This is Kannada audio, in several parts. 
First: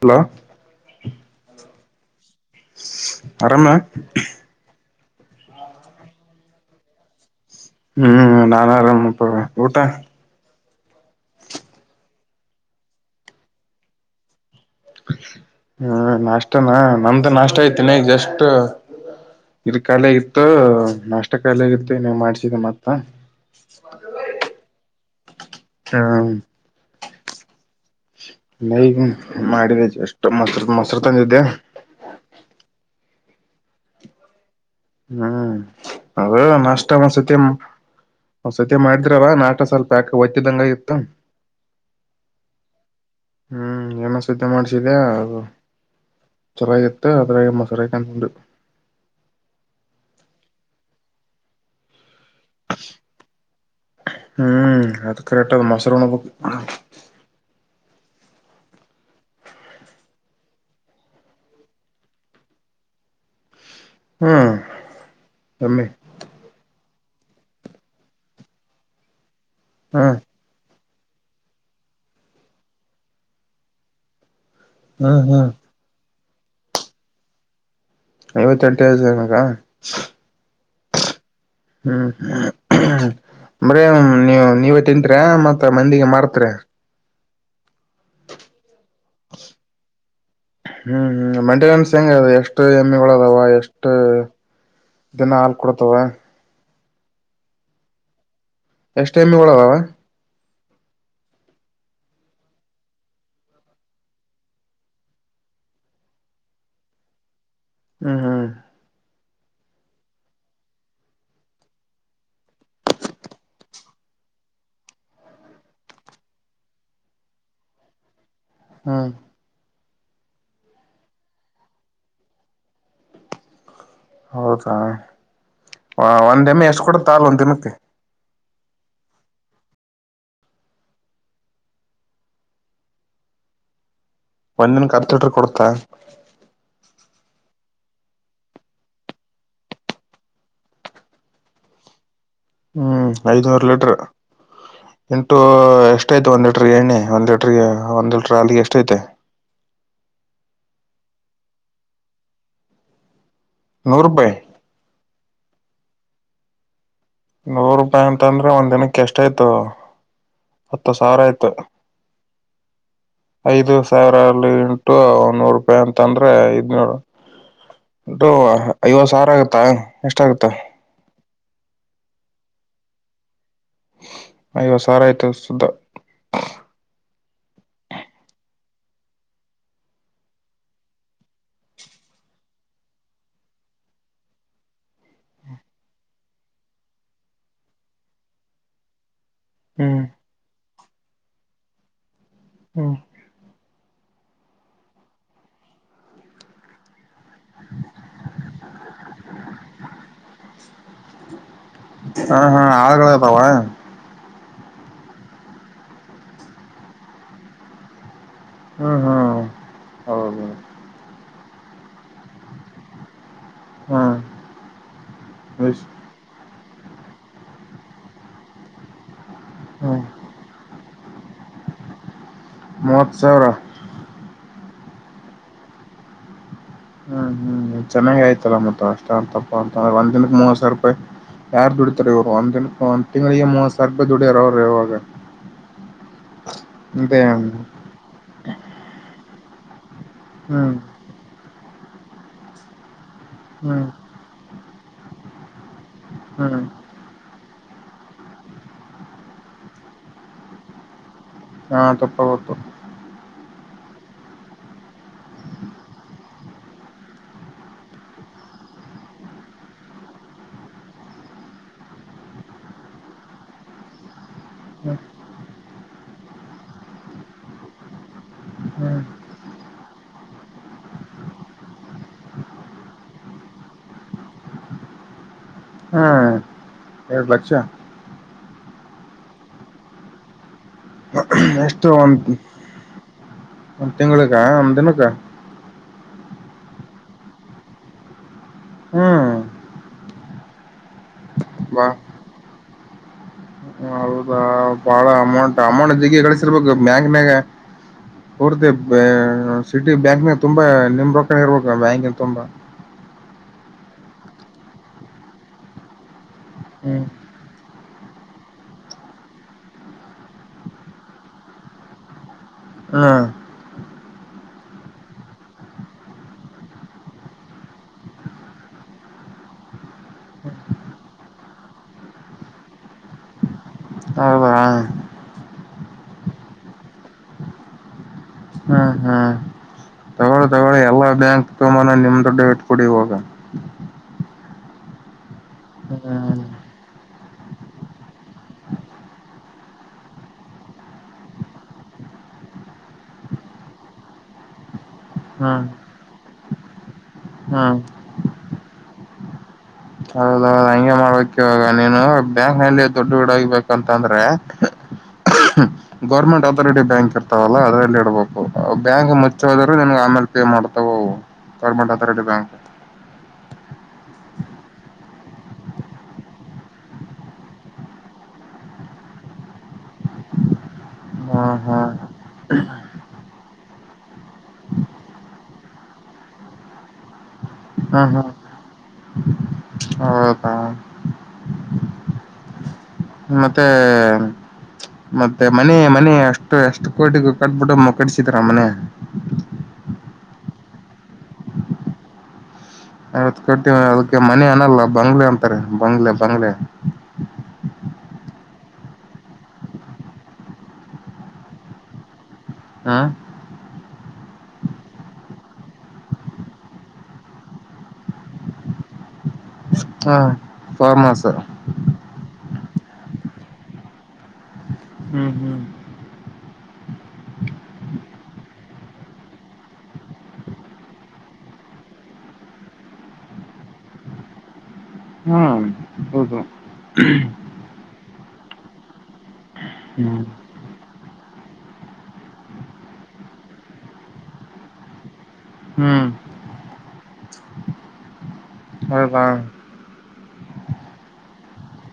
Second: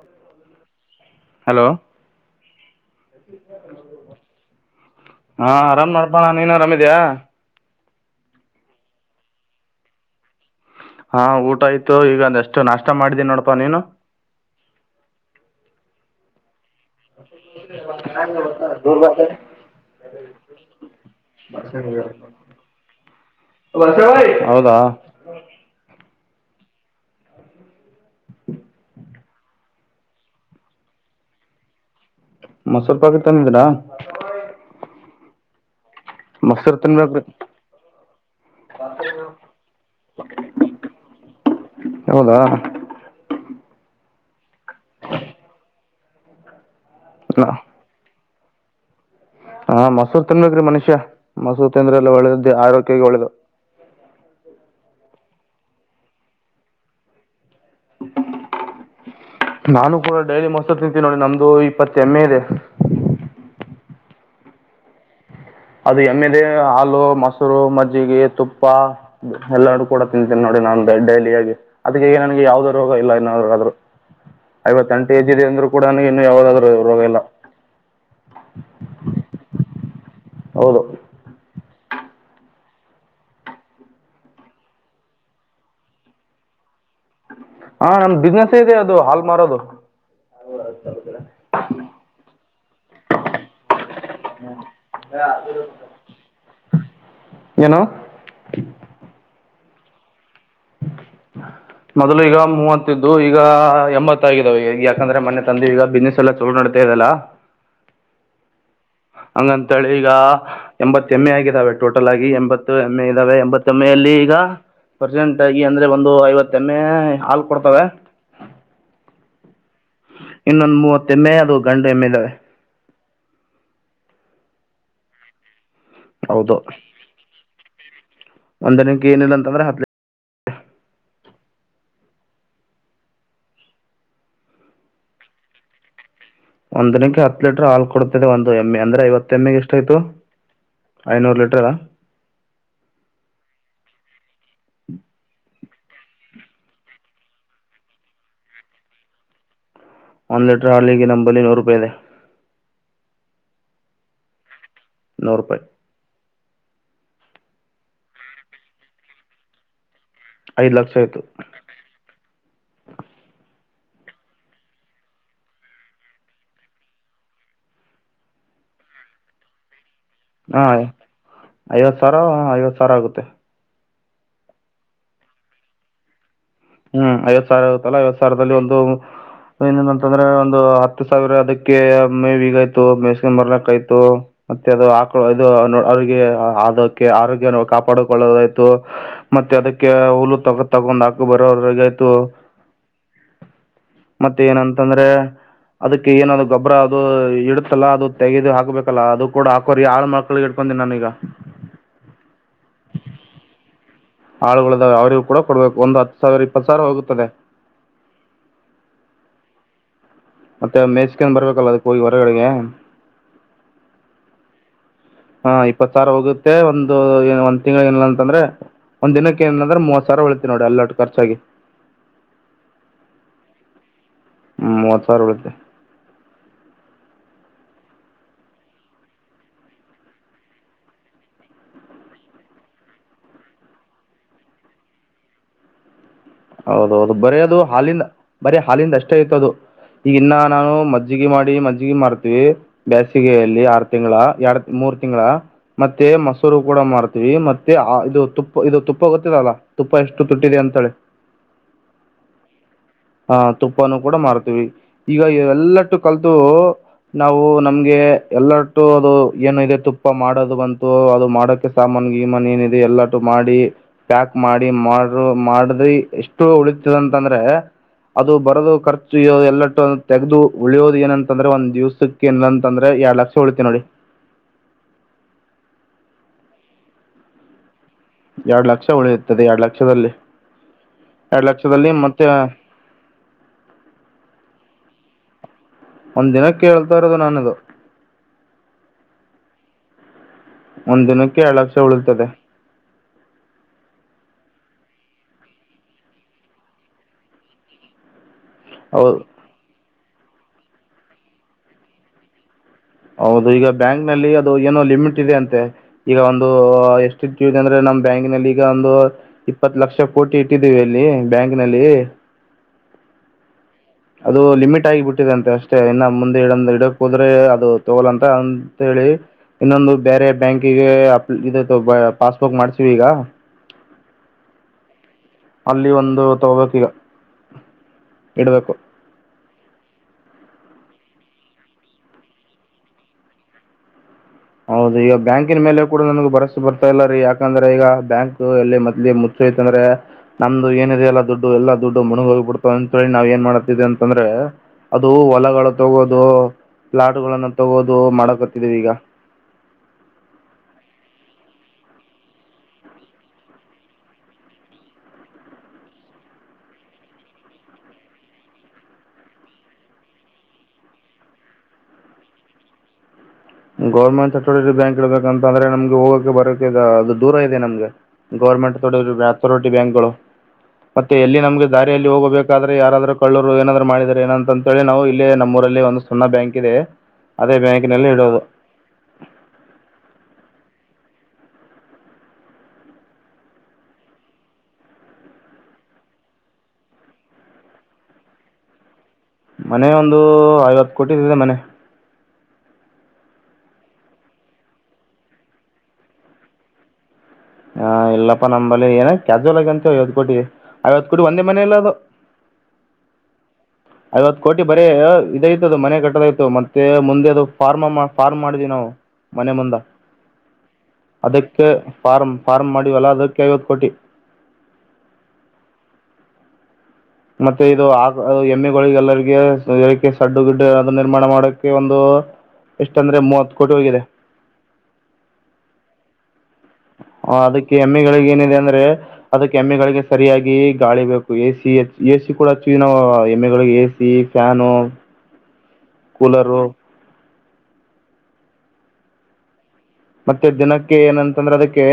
ಹಲೋ ಹಲೋ [unintelligible] ಆರಾಮ ಹಾ ಆರಾಮ್ ನಡ್ಪಳ ನೀನ್ ಆರಾಮಿದೀ ಹ್ಮ್ ನಾನ್ ಆರಾಮ್ಪ್ಪ ಊಟ ಹಾ ಊಟ ಆಯ್ತು ಈಗಂದ ಎಷ್ಟು ನಾಷ್ಟ ಮಾಡಿದ್ದೀನಿ ನೋಡಪಾ ನೀನು ಹ್ಮ್ ನಾಷ್ಟ ನಾ ನಮ್ದ ನಾಷ್ಟ ಐತಿನೆಗ ಜಸ್ಟ್ ಇದ ಕಖಾಲಿಗತ್ತು ನಾಷ್ಟ ಖಾಲಿ ಆಗತ್ತುನ ಮಾಡ್ಸಿದ ಮತ್ತ ಹಾ [unintelligible] ಹ ನಗ ಮಾಡಿದ ಎಷ್ಟು ಮೊಸರು ಮೊಸರು ತಂದಿದ್ದೆ ಮೊಸರು ಪಾಕ ತಂದಿದ್ರಾ ಹ್ಮ್ ಅದ ನಷ್ಟ ತಿನ್ಬೇಕ್ರಿ ಒ್ಸತಿ ಒ್ಸತಿ ಮಾಡಿದ್ರವ ನಾಟ ಸ್ವಲ್ಪ ಯಾಕ ಒತ್ತಿದಂಗ ಇತ್ತ ಹೌದಾ ಹ್ಮ್ ಏನ ಸಿದ್ಧ ಮಾಡ್ಸಿದ್ಯಾ ಅದು ಚೆನ್ನಾಗಿತ್ತು ಮತ್ತ ಅದ ಮಸರು ಹಾ ಮಸೂರ್ ತಿನ್ಬೇಕೇರೀ ಮನುಷ್ಯ ಮಸೂರು ತಿಂದ್ರ ಎಲ್ಲ ಒಳ್ಳೆದ ಇದು ಆರೋಗೋಗ್ಯಾಗ ಒಳದು ಹ್ಮ್ ಅದು ಕರೆಕ್ಟ್ ಅದು ಮೊಸರಣ ಹ ನಾನು ಕೂಡ ಡೈಲಿ ಮೊಸರು ತಿಂತೀನಿನೋಡಿ ನಮ್ದು ಇಪ್ಪತ್ತ ಎಮ್ಮೆ ಇದೆ ಹ್ಮ್ ಎಮ್ಮಿ ಅದು ಎಮ್ಮೇದೆ ಆಲ ಮೊಸರು ಮಜ್ಜಿಗೆ ತುಪ್ಪ ಎಲ್ಲರೂ ಕೂಡ ಹ್ಮ್ ತಿಂತೇನೆ ನೋಡಿ ನಾನು ಡೈಲಿಯಾಗಿ ಅದ ಹೇಗೆ ನನಗೆ ಯಾವ್ದ ರೋಗ ಇಲ್ಲ ಇನ್ನಾದ್ರುಾದ್ರರು ಐವತ್ತ ಹ್ಮ್ ಎಟು ಜ ಇದೆ ಹ್ಮ್ ಅ್ರ ಕೂಡನಗೆ ಯಾವದಾದ್ರು ರೋಗ ಇಲ್ಲ ಐವತ್ತೆಂಟ ವಸನಕ್ಕಾ ಹ ಹೌದು ಹ್ಮ್ ಹ್ಮ ಬ್ರ ನೀವ ನೀವೇ ತಿಂತ್ರ ಮತ್ತ ಮಂದಿಗೆ ಮಾರ್ತ್ ಹಾಂ ನನ್ನ ಬಿಸ್ನೆಸ್ ಇದೆ ಅದು ಹಾಲ್ ಮಾರೋದು ಹ್ಮ್ ಹ್ಮ್ ಮೇಂಟೆನೆನ್ಸ್ ಹೆಂಗದೆ ಎಷ್ಟು ಹೆಮ್ಮಿಗಳದಾವ ಎಷ್ಟ ದಿನ ಹಾಲ್ ಕೊಡತವ ಏನು ಎಷ್ಟ ಎಮ್ಮೆಗಳವಾವ್ ಮೊದ್ಲು ಈಗ ಮೂವತ್ತಿದ್ದು ಈಗ ಎಂಬತ್ತಾಗಿದ್ದಾವ ಈಗ ಯಾಕಂದ್ರೆ ಮೊನೆೆ ತಂದೆ ಈಗ ಬಿಸ್ನೆಸ್ ಎಲ್ಲ ಚಲ ನಡತಾ ಇದದೆಲ್ಲ ಹ್ಮ್ ಹ್ಮ್ ಹಂಗಂತೇಳಿ ಈಗ ಎಂಬತ್ ಎಮ್ಮೆ ಆಗಿದ್ದಾವೆ ಟೋಟಲ್ ಆಗಿ ಎಂಬತ್ತು ಎಮ್ಮ ಎ ಇದ್ದಾವೆ ಎಂಬತ್ತ ಎಮ್ಮ ಅಲ್ಲಿ ಈಗ ಪ್ರರ್ಸೆಂಟ್ ಆಗಿ ಅಂದ್ರೆ ಒಂದು ಐವತ್ತ ಎಮ್ಮೆ ಹಾಲ್ ಕೊಡ್ತವೆ ಹ್ಮ್ ಇನ್ನೊಂದು ಮೂವತ್ತ ಎಮ್ಮೆ ಅದು ಗಂಡು ಎಮ್ಮೆ ಇದಾವೆ ಹೌದ ಆ ಒಂದ್ ಡೇ ಹೌದು ಮಿ ಎಷ್ಟ ಕೂಡ ತಾಲ್ ಒಂದ ದಿನಕ್ಕೆ ಒಂದನಕ್ಕೆ ಏನಿಲ್ಲ ಅಂತಂದ್ರೆ ಹಪ್ ಒಂದಿನಕೆ ಹತ್ತು ಲೀಟರ ಕೊಡ್ತ ಹಂದಿನಕ್ಕೆ ಹತ್ತು ಲೀಟರ್ ಹಾಲ್ ಕೊಡ್ತದೆ ಒಂದು ಎಮ್ ಎ ಅಂದ್ರೆ ಐವತ್ತು ಎಮ್ ಎಗೆ ಎಷ್ಟ ಆಯತು ಐನೂರು ಲೀಟರ್ ಹ್ಮ್ ಐದನೂರು ಲೀಟರ್ ಎಂಟು ಎಷ್ಟ ಐತ ಒಂದು ಲೀಟರ್ ಎಣ್ಣೆ ಒಂದ್ ಒಂದ್ೆಟ್ರ ಅಾಲಿಗೆ ಎಷ್ಟ ಐತೆ ಒಂದ್ ಲೀಟರ್ ಹಾಲಿಗೆ ನಂಬಲ್ಲಿ ನೂರು ರೂಪಾಯಿ ಇದೆ ನೂರ್ ರೂಪಾಯಿ ನೂರ್ ರೂಪಾಯಿ ನೂರು ರೂಪಾಯಿ ಅಂತ ಅಂದ್ರೆ ಒಂದ್ ದಿನಕ್ಕೆ ಎಷ್ಟಾಯ್ತು ಐದು ಹತ್ತು ಲಕ್ಷ ಆಯಿತು ಸಾವಿರ ಆಯ್ತು ಐದು ಸಾವಿರ ಅಲ್ಲಿ ಇಂಟು ನೂರು ರೂಪಾಯಿ ಅಂತಂದ್ರೆ ಐದ್ನೂರು ಇಂಟು ಐವತ್ತು ಸಾವಿರ ಆಗತ್ತಾ ಎಷ್ಟಾಗತ್ತ ಹಾ ಐವತ್ತು ಸಾವಿರ ಹಾ ಐವತ್ತು ಸಾವಿರ ಆಗುತ್ತೆ ಐವತ್ತು ಸಾವಿರ ಆಯ್ತ ಸುದ್ದ ಹ್ಮ್ ಐವತ್ ಸಾವಿರ ಆಗುತ್ತಲ್ಲ ಐವತ್ ಸಾವಿರದಲ್ಲಿ ಒಂದು ಏನನಂತಂದ್ರೆ ಒಂದು ಹತ್ತು ಸಾವಿರ ಅದಕ್ಕೆ ಮೇವಿಗ್ ಆಯ್ತು ಮೇಸ್ಕೊಂಡ್ ಬರ್ಲಕ್ ಆಯ್ತು ಮತ್ತೆ ಅದು ಹಾಕ ಇದು ಅರಿಗೆ ಆದಕೆ ಆರೋಗ್ಯ ಕಾಪಾಡಕೊಳ್ಳೋದಾಯ್ತು ಮತ್ತೆ ಅದಕ್ಕೆ ಹ್ಮ್ ಹುಲ್ಲ್ ತಗ ತಗೊಂದು ಹಾಕ್ [unintelligible] ಹ್ಮ ಮತ್ತೆ ಏನಂತಂದ್ರೆ ಅದಕ್ಕೆ ಏನನಾ ಗೊಬ್ಬರ ಅದು ಇಡುತ್ತಲ್ಲಾ ಅದು ತೆಗೆದು ಹಾಕ್ಬೇಕಲ್ಲ ಅದು ಕೂಡ ಹಾಕೋರಿ ಆಳ್ ಮಕ್ಳಿಗೆ ಇಡ್ಕೊಂಡೀನಿ ನಾನೀಗ ಹಾ ಹಾ ಆಳ್ಗಳದಾವ ಆಳುಗಳಿದಾವೆ ಅವ್ರಿಗ್ ಕೂಡ ಕೊಡ್ಬೇಕು ಒಂದು ಹತ್ತು ಸಾವಿರ ಇಪ್ಪತ್ತು ಸಾವಿರ ಹೋಗುತ್ತದೆ ಹ್ಮ್ ಹ್ಮ್ ಹೌದ ಮತ್ತೆ ಮೇಸ್ಕ್ಯಾಂದ್ ಬರ್ಬೇಕಲ್ಲ ಅದಕ್ ಹೋಗಿ ಹೊರಗಡೆಗೆ ಹ್ಮ್ ಹಾ ಎಷ್ಟ್ ಇಪ್ಪತ್ ಸಾವಿರ ಹೋಗುತ್ತ ಏ ಒಂದು ಏನ್ ಒಂದ ತಿಂಗಳಾಗ್ ಏನಿಲ್ಲ ಅಂತಂದ್ರೆ ಒಂದ ದಿನಕ್ಕೆ ಏನಂದ್ರೆ ಹ್ಮ್ ಮೂವತ್ ಸಾವಿರ ಉಳಿತಿ ನೋಡ್ ಎಲ್ಲಡ್ ಖರ್ಚಾಗಿ ಮೂವತ್ತು ಸಾವಿರ ಹ್ಮ್ ಮೂವತ್ ಸಾವಿರ [unintelligible] ಹ್ಮ್ ಹ್ಮ್ ಚೆನ್ನಾಗ ಆಯ್ತಲ್ಲ ಮತ್ತ ಅಷ್ಟ ಅಂತಪ್ಪ ಅಂತಂದ್ರೆ ಒಂದ್ ದಿನಕ್ ಮೂವತ್ ಸಾವಿರ ರೂಪಾಯಿ ಯಾರ್ ದುಡಿತಾರೆ ಇವಾಗ ಒಂದ್ ದಿನಕ್ ಒಂದ್ ತಿಂಗ್ಳಿಗೆ ಮೂವತ್ ಸಾವಿರ ರೂಪಾಯಿ ದುಡ್ಯಾರ ಅವ್ರ ಇವಾಗ ಹೌದ ಹೌದು ಇದೇ ಬರೇ ಹ್ಮ್ ಅದು ಹಾಲಿಂದ ಬರೇ ಹಾಲಿಂದ್ ಅಷ್ಟೇ ಅಯ್ತ್ ಅದು ಈಗಿನ್ನ ನಾನು ಹ್ಮ್ ಮಜ್ಜಿಗೆ ಮಾಡಿ ಮಜ್ ಜಿಗಿ ಮಾಡ್ತೀವಿ ಬ್ಯಾಸ್ ಗೆಯಲ್ಲಿ ಆರು ತಿಂಗಳ ಎರಡು ಮೂರು ತಿಂಗ್ಳಾ ಮತ್ತೆ ಮೊಸರು ಹ್ಮ್ ಕೂಡ ಮಾರ್ತಿವಿ ಮತ್ತೆ ಇದು ತುಪ್ಪ ಇದು ತುಪ್ಪ ಗೊತ್ತಿಲ್ಲ ಅಲ್ಲ ತುಪ್ಪ ಎಷ್ಟು ತುಟ್ಟಿದೆ ಅಂತೇಳಿ ಹಾ ತುಪ್ಪ ಗೊತ್ತು ಆಹ ತುಪ್ಪಾನ ಕೂಡ ಮಾರತಿವಿ ಈಗ ಎಲ್ಲಟ್ಟು ಕಲಿತು ನಾವು ನಮ್ಗೆ ಎಲ್ಲಟ್ಟು ಅದು ಏನ ಇದೆ ತುಪ್ಪ ಮಾಡೋದು ಬಂತು ಅದು ಮಾಡೋಕ ಸಾಮಾನ ಗೀಮನ್ ಏನಿದೆ ಎಲ್ಲಟು ಮಾಡಿ ಪ್ಯಾಕ್ ಮಾಡಿ ಹ್ಮ್ ಮಾಡರು ಮಾಡಿದ್ರಿ ಎಷ್ಟ ಷ್ಟು ಉಳಿತದಂತಂದ್ರೆ ಅದು ಬರೋದು ಹ್ಮ್ ಖರ್ಚು ಇರೋದು ಎಲ್ಲಟ್ಟು ತೆೆಗೆದು ಉಳಿಯೋದು ಏನಂತಂದ್ರೆ ಒಂದ್ ದಿವ್ಸಕ್ಕೆ ಏನಂತಂದ್ರೆ ಎರಡ್ ಲಕ್ಷ ಉಳಿತ ನೋಡಿ ಎರಡು ಲಕ್ಷ ಎರಡು ಲಕ್ಷ ಉಳಿಯುತ್ತದೆ ಎರಡು ಲಕ್ಷದಲ್ಲಿ ಎರಡ್ ಎಷ್ಟು ಲಕ್ಷದಲ್ಲಿ ಒಂದ ಮತ್ತೆ ಒಂದ ತಿಂಗಳಿಗೆ. ಕ ಅಂದನಕ. ಒಂದ್ ದಿನ ಕೇಳ್ತಾ ಇರೋದು ನಾನದು. ಹ್ಮ್. ಒಂದ್ ದಿನಕ್ಕೆ ಎರಡ್ ಲಕ್ಷ ಬಾ ಉಳತದೆ. ಹ ಬಾಳ ಅಮೌಂಟ್ ಅಮೌಂಟ್ಿಗೆ ಕಗಳಿಸಿರ್ಬೇಕು ಬ್ಯಾಂಕ್ನ್ಾಗ. ಹೊರ್ದ ಹೌದು ಸಿ. ಬ್ಯಾಂಕ್ ತುಂಬಾ ನಿಮ್ ರೊಕನ್ ಇರ್ಬೇಕ ಬ್ಯಾಂಕ ತುಂಬಾ. ಹೌದು ಈಗ ಬ್ಯಾಂಕ್ ನಲ್ಲಿ ಅದು ಏನೋ ಲಿಮಿಟ್ ಇದೆ ಅಂತೆ ಈಗ ಒಂದು. ಹ್ಮ್ ಎಷ್ಟ. ಂದ್ರೆ ನಮ್ ಬ್ಯಾಂಕ್ ನಲ್ಲಿ ಈಗ ಒಂದು ಇಪ್ಪತ್ ಲಕ್ಷ ಕೋಟಿ ಇಟ್ಟಿದೀವಿ ಅಲ್ಲಿ ಬ್ಯಾಂಕ್ ನಲ್ಲಿ. ಹ್ಮ್ ಅದು ಲಿಮಿಟ್ ಆಗಿಬಿಟ್ಟಿದೆ ಅಂತೆ ಅಷ್ಟೇ ಇನ್ನು ಮುಂದೆ ಇಡ ಇಡಕ್ ಹೋದ್ರೆ ಅದು ತಗೋಲ್ಲಂತ ಅಂತಿ ಇನ್ನೊಂದು ಬೇರೆ ಬ್ಯಾಂಕಿಗೆ ಅಪ್ ಇ ಪಾಸ್ಬುಕ್ ಮಾಡ್ಸೀಿವಿ ಈಗ. ಹೌದಾ ಅಲ್ಲಿ ಒಂದು ತಗೋಬೇಕೀಗ ಇಡ್ಬೇಕು. ಹ್ಮ್ ಎಲ್ಲ ಬ್ಯಾಂಕ್ ತೋಮಾನ ನಿಮ್ದು ಡೆಬಿಟ್ ಕೊಡಿ ಹಾಗ. ಹೌದು ಈಗ ಬ್ಯಾಂಕಿನ ಮೇಲೆ ಕೂಡ ನಮಗೆ ಭರವಸೆ ಬರ್ತಾ ಇಲ್ಲ ರೀ ಯಾಕಂದ್ರೆ ಈಗ ಬ್ಯಾಂಕ್ ಎಲ್ಲಿ ಮದ್ ಮುಚ್ಚಯತಂದ್ರೆ ನಮ್ದು ಏನಿದೆಲ್ಲಾ ದುಡ್ಡು ಎಲ್ಲಾ ದುಡ್ಡು ಮುಣಗ ಹೋಗಿಬಿಡ್ತಾವ ಅಂತೇಳಿ ನಾವ್ ಏನ್ ಮಾಡತವಿ ಅಂತಂದ್ರೆ ಅದು ಹ್ಮ್ ಹೊಲಗಳು ತಗೋದು ಪ್ಲಾಟ್ ಗಳನ್ನು ಹ್ಮ್ ತಗೋದು ಮಾಡಕತ್ತಿದೀವಿ ಈಗ. ಕವಾಗ ನೀನು ಬ್ಯಾಂಕ್ ನಲ್ಲಿ ದೊಡ್ಡು ವಡಗಬೇಕಂತಂದ್ರೆ ಗೌರ್ಮೆಂಟ್ ಅಥಾರಿಟಿ ಬ್ಯಾಂಕ್ ಇರ್ತಾವಲ್ಲ ಅದ್ರಲ್ಲಿ ಇಡಬೇಕು ಬ್ಯಾಂಕ್ ಮುಚ್ಚ ಹೋದ್ರ ನನ್ ಆಮೇಲೆ ಪೇ ಮಾಡ್ತಾವ ಗೌರ್ಮೆಂಟ್ ಅಥಾರಿಟಿ ಬ್ಯಾಂಕ್. ಗೌರ್ಮೆಂಟ್ ಅಥೋಟಿ ಬ್ಯಾಂಕ್ ಗಳು ಬಂತಂದ್ರೆ ನಮಗೆ ಹೋಗೋಕ್ಕೆ ಬರಕ ಅದು ದೂರ ಇದೆ ನಮ್ಗೆ ಗವರ್ಮೆಂಟ್ ಅ ಅಥೋಟಿ ಬ್ಯಾಂಕ್ ಗಳು ಮತ್ತೆ ಎಲ್ಲಿ ಹ್ಮ್ ನಮ್ಗೆ ಹ್ಮ್ ದಾರಿಯಲ್ಲಿ ಹೋಗಬೇಕಾದ್ರೆ ಯಾರಾದ್ರರು ಕಳ್ಳರು ಏನಾದ್ರರು ಮಾಡಿದಿದ್ದಾರೆ ಏನಂತ ಅಂತ ಹೇಳಿ ನಾವು ಇಲ್ಲೇ ನಮ್ಮ ಊರಲ್ಲಿ ಒಂದು ಸಣ್ಣ ಬ್ಯಾಂಕ್ ಇದೆ. ಅದೇ ಬ್ಯಾಂಕ್ಿನಲ್ಲಿ ಹ್ಮ್ ಹ್ಮ್ ಇಡುವುದು. ಹೌದಾ ಮತ್ತೆ ಮತ್ತೆ ಮನೆ ಮನೆ ಅಷ್ಟು ಎಷ್ಟು ಕೋಟಿಗ ಕಟ್ಬಿಟ್ಟು ಕಡಿಸಿದರ ಮನೆ. ಮನೆ ಒಂದು ಐವತ್ತು ಕೋಟಿ ಇದಿದೆ ಮನೆ. ನತ್ತು ಕೊಟ್ಟೀ ಅದಕ್ಕೆ ಮನೆ ಅನಲ್ಲ ಬಂಗ್ಲೆ ಅಂತಾರೆ ಬಂಗ್ಲೆ ಬಂಗ್ಲೆ. ಹಾ ಇಲ್ಲಪ್ಪಾ ನಮ್ಮಲ್ಲಿ ಏನ ಕ್ಯಾಾಜುವಲ್ ಆಗಿ ಅಂತು ಐವತ್ ಕೋಟಿ ಐವತ್ತು ಕೋಟಿ ಒಂದೇ ಮನೆ ಇಲ್ಲ ಅದು ಹ್ಮ್ ಐವತ್ ಕೋಟಿ ಬರೀ ಇದೈತ ಅದು ಮನೆ ಕಟ್ಟದಯ್ತತ್ತು ಮತ್ತೆ ಮುಂದೆ ಅದು ಫಾರ್ಮ ಫಾರ್ಮ್ ಮಾಡಿದೀವಿ ನಾವು. ಮನೆ ಮುಂದೆ ಹಾ ಫಾಮ್ ಹೌಸ್. ಅದಕ್ಕೆ ಫಾರ್ಮ್ ಫಾರ್ಮ್ ಮಾಡಿವವಲ್ಲ ಅದಕ್ಕೆ ಐವತ್ತು ಕೋಟಿ. ಹ್ಮ್ ಹ್ಮ್ ಮತ್ತೆ ಇದು ಆ ಎಮ್ಮೆಗಳಿಗೆ ಎಲ್ಲರಿಗೆ ಏಕ್ಕೆ ಸಡ್ಡು ಗಿಡ್ಡೆ ಅದು ನಿರ್ಮಾಣ ಮಾಡೋಕ್ಕೆ ಒಂದು ಎಷ್ಟ ಅಂದ್ರೆ ಮೂವತ್ತು ಕೋಟಿ ಹೋಗಿದೆ. ಹ್ಮ್ ಹೌದು ಹ ಅದಕ್ಕೆ ಎಮ್ಮೆಗಳಿಗೆ ಏನಿದೆ ಅಂದ್ರೆ ಅದಕ್ಕೆ ಎಮ್ಮೆಗಳಿಗೆ ಹ್ಮ್ ಸರಿಯಾಗಿ ಗಾಳಿ ಬೇಕು ಎ ಸಿ ಎಸ ಕೂಡ ಹಚ್ಚುವಿನಾವು ಎಮ್ಮೆಗಳಿಗೆ ಎಸಿ ಫ್ಯಾಾನ. ಹ್ಮ್ ಕೂಲರು. ಹ ಹಾ. ಮತ್ತೆ ದಿನಕ್ಕೆ ಏನಂತಂದ್ರೆ ಅದಕ್ಕೆ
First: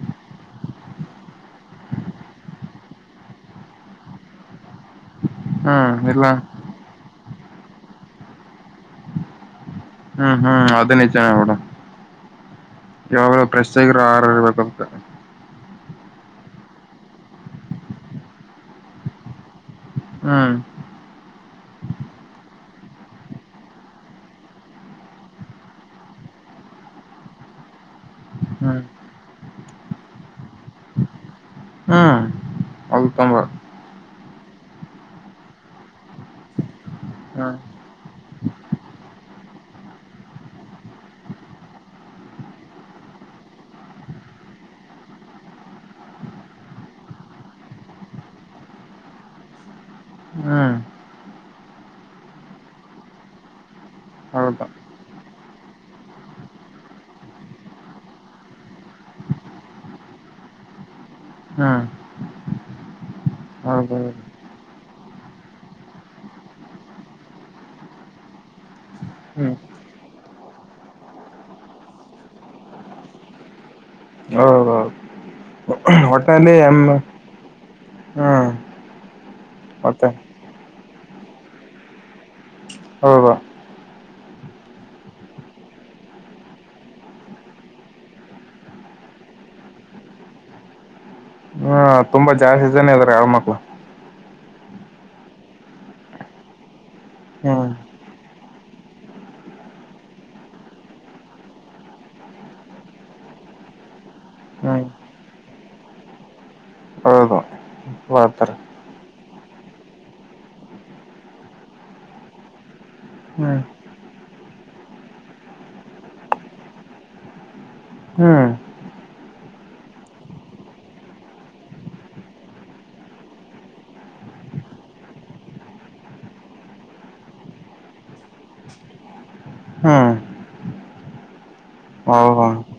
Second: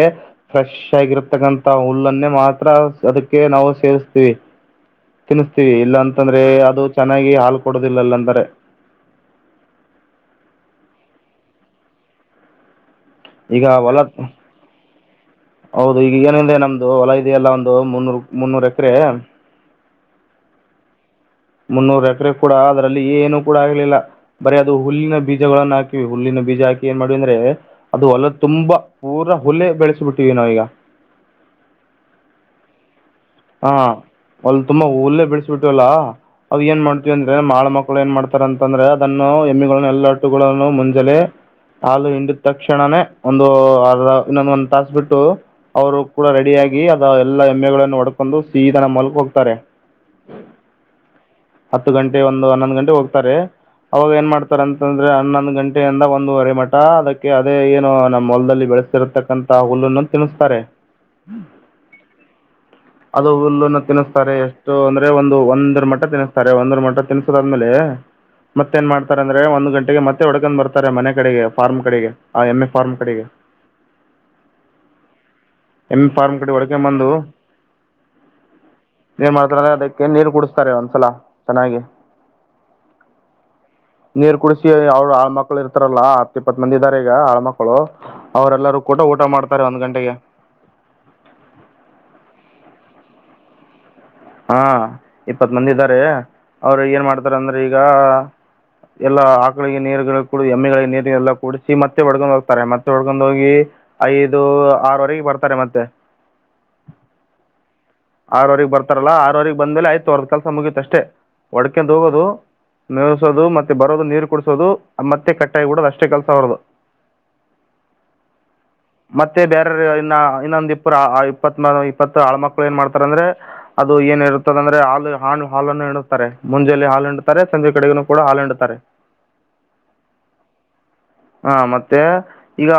ಫ್ರೆಶ್ ಆಗಿರತಕ್ಕಂಥ ಹುಲ್ಲನ್ನೇ ಮಾತ್ರ ಅದಕ್ಕೆ ನಾವು ಸೇರಿಸ್ತೀವಿ ತಿನ್ನಿಸ್ತೀವಿ ಹ್ಮ್ ಇಲ್ಲ ಇಲ್ಲಾಂತಂದ್ರೆ ಅದು ಚೆನ್ನಾಗಿ ಹಾಲು ಕೊಡೋುದಿಲ್ಲಲ್ಲ ಅಂದಾರೆ. ಹ್ಮ್ ಹ್ಮ್ ಅದ ನೀಜನೆ ಬೀಡು. ಯಾವಾಗಲ ಈಗ ಹೊಲ ಪ್ರೆಸ್ತಗರು ಆರ ಇರ್ಬೇಕಾಗ್ತದೆ ಹೌದು ಈಗ ಏನಿದೆ ನಮ್ದು ಹೊಲ ಇದೆಯಲ್ಲ ಒಂದು ಮುನ್ನೂರ್ ಮುನ್ನೂರ್ ಎಕರೆ. ಹ್ಮ್ ಮುನ್ನೂರ ಎಕರೆ ಕೂಡ ಅದರಲ್ಲಿ ಏನುೂ ಕೂಡ ಆಗ್ಲಿಲ್ಲ ಬರೀ ಅದು ಹುಲ್ಲಿನ ಬೀಜಗಳಗಳನ್ನು ಹಾಕಿವಿ ಹುಲ್ಲಿನ ಬೀಜ ಹಾಕಿ ಏನ್ ಮಾಡ್ಿವವಿ ಅಂದ್ರೆ ಅದು ಹೊಲ್ಲ ತುಂಬಾ ಹ್ಮ್ ಪೂರಾ ಹುಲ್ಲ ಬೆಳೆಸಿಬಿಟ್ಟಿವವಿ ನಾವೀಗ. ಹ್ಮ್ ಅದು ತಂಬ ಹ ಅಲ್ ತುಂಬಾ ಹಲ್ಲೇ ಬಿಡಿಸಬಿಟ್ಟುಲ್ಲ ಅ ಏನ್ ಮಾಡ್ತೀವಿ ಅಂದ್ರೆ ಹ್ಮ್ ಮಾಡಳ ಮಕ್ಕಳು ಏನ್ ಮಾಡ್ತಾರ ಅಂತಂದ್ರೆ ಅದನ್ನು ಎಮ್ಮೆಗಳನ್ನು ಎಲ್ಲಾ ಹಟ್ಟುಗಳನ್ನು ಮುಂಜಾಲೆ ಹಾಲು ಹಿಂಡಿದ ತಕ್ಷಣನೇ ಒಂದು ಅರ್ಧ ಇನ್ನೊಂದ ಒಂದ್ ತಾಸ ಬಿಟ್ಟು ಅವರು ಕೂಡ ರೆಡಿಯಾಗಿಿ ಅದ ಎಲ್ಲಾ ಎಮ್ಮೆಗಳನ್ನು ಒಡ. ಬಂದು ಸೀದ ಹೊಲಕ್ಕೆ ಹೋಗ್ತಾರೆ. ಹ್ಮ್ ಹತ್ತು ಗಂಟೆ ಒಂದು ಹನ್ನೊಂದು್ ಗಂಟೆ ಹೋಗ್ತಾರೆ ಅವಾಗ ಏನ್ ಮಾಡ್ತಾರೆ ಹೌದಾ ಅಂತಂದ್ರೆ ಹನ್ನೊಂದು್ ಗಂಟೆಯಿಂದ ಒಂದು ಅರೆ ಮಠ ಅದಕ್ಕೆ ಅದೇ ಏನು ನಮ್ಮ ಹೊಲದಲ್ಲಿ ಬೆಳೆಸ್ತಿರತಕ್ಕಂತ ಹುಲ್ಲನ್ನು ತಿನ್ನಿಸ್ತಾರೆ ಹ್ಮ್ ಅದು ಹುಲ್ಲುನ್ನು ಹೌದೌದು ತಿನ್ನಿಸ್ತಾರೆ ಎಷ್ಟು ಅಂದ್ರೆ ಒಂದು ಒಂದರ ಮಠ ತಿನ್ನಿಸ್ತಾರೆ. ಸ ಒಂದ ಮಂ ತಿನ್ಸುದ ಆದ್ಮೇಲೆ ಮತ್ತ ಏನ್ ಮಾಡ್ತಾರೆ ಅಂದ್ರೆ ಹ್ಮ್ ಒಂದ್ ಗಂಟೆಗೆ ಮತ್ತೆ ಒಡ್ಗೊಂಡ್ ಬರ್ತಾರೆ ಮನೆ ಕಡೆಗೆ ಫಾರ್ಮ್ ಕಡೆಗೆ ಆ ಎಮ್ಮ ಎ ಫಾರ್ಮ್ ಕಡೆಗೆ. ಹೌದೌದು ಎನ್ ಫಾರ್ಮ್ ಕಡೆ ಒಟ್ಟಲ್ಲಿ ಒಡಕ ಎಮ್ಮ ಬಂದು. ಹ್ಮ್ ನೀ ಮಾಡ್ತ ಅದಕ್ಕೆ ಮತ್ತೆ ನೀರು ಕುಡಿಸ್ತಾರೆ ಒಂತ. ಸಲ. ಚನ್ನೇಗಿ. ಹೌ ದ. ನೀರ್ ಕುಡಿಸಿಿ ಅವರು ಆಳ್ ಮಕ್ಳು ಇರ್ತಾರಲ್ಲಾ ಹತ್ ಇಪ್ಪತ್ ಮಂದಿ ಇದ್ದಾರೆ ಈಗ ಆಳ ಮಕ್ಕಳು ಅವರೆಲ್ಲರೂ ಕೂಟ ಊಟ ಮಾಡ್ತಾರೆ ಒಂದ್ ಗಂಟೆಗೆ. ಹ ತುಂಬಾ ಜಾಸ್ತಿ ಇದಾನೇ ಇದಾರೆ ಯಾವ್ಮಕ್ಳು ಹಾ ಇಪ್ಪತ್ ಮಂದ ಇದ್ದಾರೆ ಅವರು ಏನ್ ಮಾಡ್ತಾರ ಅಂದ್ರೆ ಹ್ಮ್ ಈಗ ಎಲ್ಲ ಆಕಳಿಗೆ ನೀರು ಎಮ್ಮಿಗಳಿಗೆ ನೀರುಲ್ಲ ಕೂಡಿಸಿ ಮತ್ತೆ ಒಡ್ಗೊಂಡ್ ಹೋಗ್ತಾರೆ ಮತ್ತೆ ಒಡ್ಗೊಂಡ್ ಹೋಗಿ ಐದು ಹ್ಮ್ ಆರವರೆಗೆ ಬರ್ತಾರೆ ಮತ್ತೆ ಹೌದು ಬರ್ತಾರೆ [unintelligible] ಬರ್ರೆ ಆರವಗೆ ಬಂದೇ ಆಯ್ತು ಅವದ ಕೆಲಸ ಮುಗೀತ ಅಷ್ಟೇ ಒಡಕೆ ಹೋಗೋದು ನಸೋದು ಹ್ಮ್ ಮತ್ತೆ ಬರೋದು ನೀರು ಕುಡಸೋದು ಮತ್ತೆ ಕಟ್ಟಾಯಡೋದು ಅಷ್ಟೇ ಕೆಲಸ ಅವರದು ಹ್ಮ್ ಮತ್ತೆ ಬೇರೆ ಇನ್ನ ಇನ್ನೊಂದ ಇಪ್ಪರು ಇಪ್ಪ ಇಪ್ಪ ಆಳ ಮಕ್ಕಳ ಏ ಮಾಡ್ತಾರೆ ಅಂದ್ರೆ ಅದು ಏನ ಇರುತ್ತದ ಅಂದ್ರೆ ಹಾ ಹಾ ಹಾಲನ್ನು ಹಿಡುತ್ತಾರೆ ಮುಂಜೆಯಲ್ಲಿ ಹಾಲು ಹಿಂಡುತ್ತಾರೆ ಸಂಜೆ ಕಡೆಗ ಕೂಡ ಹಾಲು ಹಿಡುತ್ತಾರೆ ಹ್ಮ್ ಹಾ ಮತ್ತೆ ಹೌದಾ ಈಗ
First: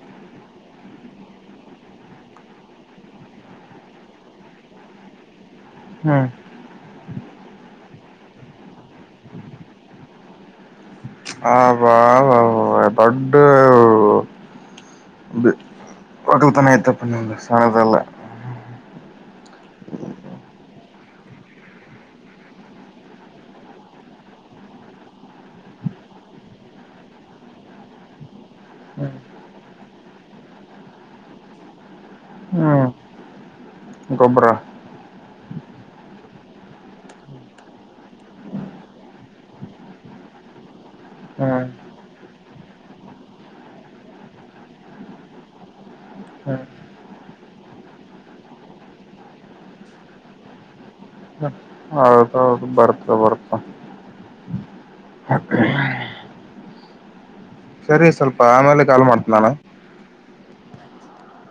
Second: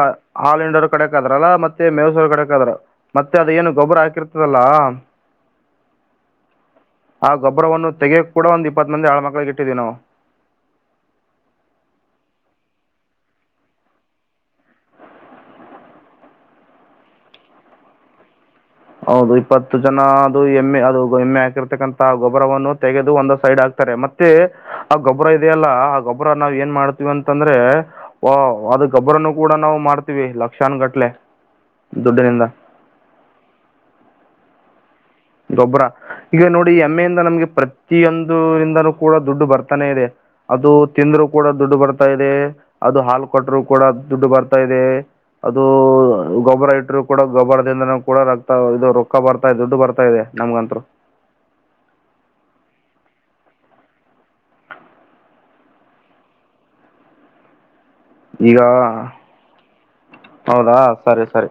ಆಲ್ಂಡರ್ ಕಡೆಕ್ದ್ರಲ್ಲ ಮತ್ತೆ ಮೇಸೂರು ಕಡಕ್ ಆದ್ರ ಮತ್ತೆ ಅದ ಏನು ಗೊಬ್ಬರ ಹಾಕಿರ್ತದಲ್ಲ ಹ್ಮ್ ಆ ಗೊಬ್ಬರವನ್ನು ತೆಗೆಕ್ ಕೂಡ ಒಂದ್ ಇಪ್ಪತ್ ಮಂದಿ ಆಳ್ ಮಕ್ಳಿಗೆ ಇಟ್ಟಿದ್ವಿ ನಾವು ದೊಡ ಮಕ್ಕಳ ತಾನ ಎತ್ತ ಪನ್ನಂದ ಸಣದಲ್ಲ ಹೌದು ಇಪ್ಪತ್ತು ಜನ ಅದು ಎಮ್ಮೆ ಅದು ಎಮ್ಮೆ ಹಾಕಿರ್ತಕ್ಕಂತ ಗೊಬ್ರವನ್ನು ತೆಗೆದು ಒಂದ ಸೈಡ್ ಹಾಕ್ತಾರೆ ಮತ್ತೆ ಆ ಗೊಬ್ಬರ ಇದೆಯ ಅಲ್ಲ ಆ ಗೊಬ್ಬರ ನಾವ್ ಏನ್ ಮಾಡ್ತೀವಿ ಅಂತಂದ್ರೆ ವ ಅದ ಹ್ಮ್ ಗೊಬ್ಬರನು ಕೂಡ ನಾವು ಮಾಡ್ತೀವಿ ಲಕ್ಷಾನ್ಗಟ್ಲೆ ದುಡ್ಡಿನಿಂದ ಹ್ಮ್ ಗೊಬ್ಬರ ರ ಗೊಬ್ಬರ ಈಗ ನೋಡಿ ಎಮ್ಮೆಯಿಂದ ನಮ್ಗೆ ಪ್ರತಿಯೊಂದರಿಂದನೂ ಕೂಡ ದುಡ್ಡು ಬರ್ತಾನೆ ಇದೆ ಅದು ತಿಂದರು ಕೂಡ ಹ್ಮ್ ದುಡ್ಡು ಬರ್ತಾ ಇದೆ ಅದು ಹಾಲು ಕೊಟ್ಟರು ಕೂಡ ದುಡ್ಡು ಬರ್ತಾ ಇದೆ ಅದು ಹ್ಮ್ ಗೊಬ್ಬರ ಇಟ್ಟರು ಕೂಡ ಗೊಬ್ಬರದಿಂದನ ಕೂಡ ರಕ್ತ ಇದು ರೊಕ್ಕ ಬರ್ತಾ ಇದೆ ದುಡ್ಡು ಬರ್ತಾ ತ ಇದೆ ನಮ್ಗಂತರು ಹ್ಮ್ ಹೌದೌದು ಬರ್ತ ಬರ್ತ ಸರಿ ಸ್ವಲ್ಪ ಈಗ ಆಮೇಲೆ ಕಾಲ್ ಮಾಡ್ತ ನಾನ ಹೌದಾ ಸರಿ ಸರಿ